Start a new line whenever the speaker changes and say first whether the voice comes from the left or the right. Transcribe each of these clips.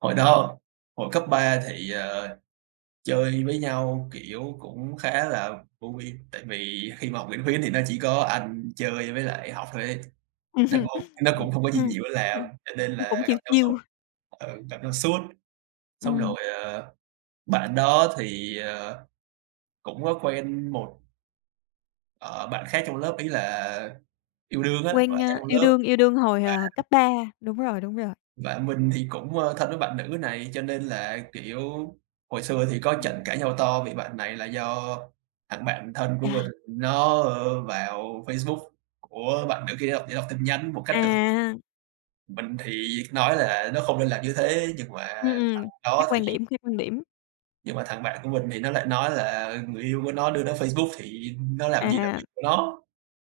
right: Hồi đó, hồi cấp 3 thì, ờ, chơi với nhau, kiểu, cũng khá là vui. Tại vì khi mà học Nguyễn Khuyến thì nó chỉ có ăn, chơi với lại học thôi ấy, nó cũng nó cũng không có gì nhiều để làm. Cho nên
left: Nó cũng
right: là gặp
left: chill,
right: nhau suốt
left: chill.
right: ừ, gặp nhau suốt. Xong
left: Ừm.
right: rồi, ờ, bạn đó thì, ờ, cũng có quen một ờ, bạn khác trong lớp, ý là yêu đương á, bạn
left: Quen,
right: khác
left: a
right: trong
left: yêu
right: lớp
left: đương, yêu đương hồi, ờ,
right: và
left: cấp 3, đúng rồi, đúng rồi.
right: Và mình thì cũng, ơ, thân với bạn nữ này, cho nên là, kiểu, hồi xưa thì có
left: Ừm.
right: trận cãi nhau to vì bạn này là do thằng bạn thân của mình
left: Chà!
right: nó, ờ, vào Facebook của bạn nữ kia để đọc tin nhắn một cách tự
left: À!
right: mình thì nói là nó không nên làm như thế, nhưng mà
left: Ừm,
right: thằng
left: ừm, khác
right: đó
left: quan
right: thì
left: điểm, khác quan điểm.
right: Nhưng mà thằng bạn của mình thì nó lại nói là người yêu của nó đưa nó Facebook thì nó làm gì là
left: À.
right: việc của nó.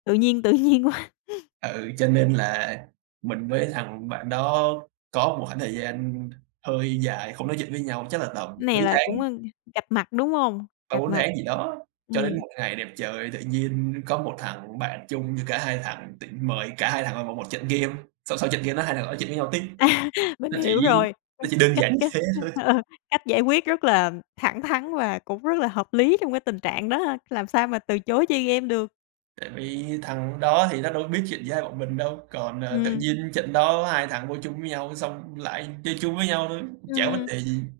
left: Tự nhiên, tự nhiên quá.
right: Ừ, cho nên là mình với thằng bạn đó có một khoảng thời gian hơi dài không nói chuyện với nhau, chắc là tầm
left: Này
right: mấy
left: là
right: tháng.
left: cũng, ờ, cạch mặt đúng không?
right: ba
left: Cạch
right: bốn
left: mặt.
right: tháng gì đó, cho
left: Ừm.
right: đến một ngày đẹp trời tự nhiên có một thằng bạn chung với cả hai thằng tự mời cả hai thằng vào một một trận game. Sau sau trận game đó hai thằng nói chuyện với nhau tiếp.
left: À, mình
right: Nó chỉ
left: hiểu rồi,
right: nó chỉ đơn
left: cách
right: giản như
left: cách,
right: thế thôi.
left: ờ, cách giải quyết rất là thẳng thắn và cũng rất là hợp lý trong cái tình trạng đó ha. Làm sao mà từ chối chơi game được.
right: Tại vì thằng đó thì nó đâu có biết chuyện giữa hai bọn mình đâu. Còn, ờ, tự
left: Ừm.
right: nhiên trận đó hai thằng vô chung với nhau xong lại chơi chung với nhau thôi,
left: Ừm,
right: chả có vấn
left: ừm.
right: đề gì.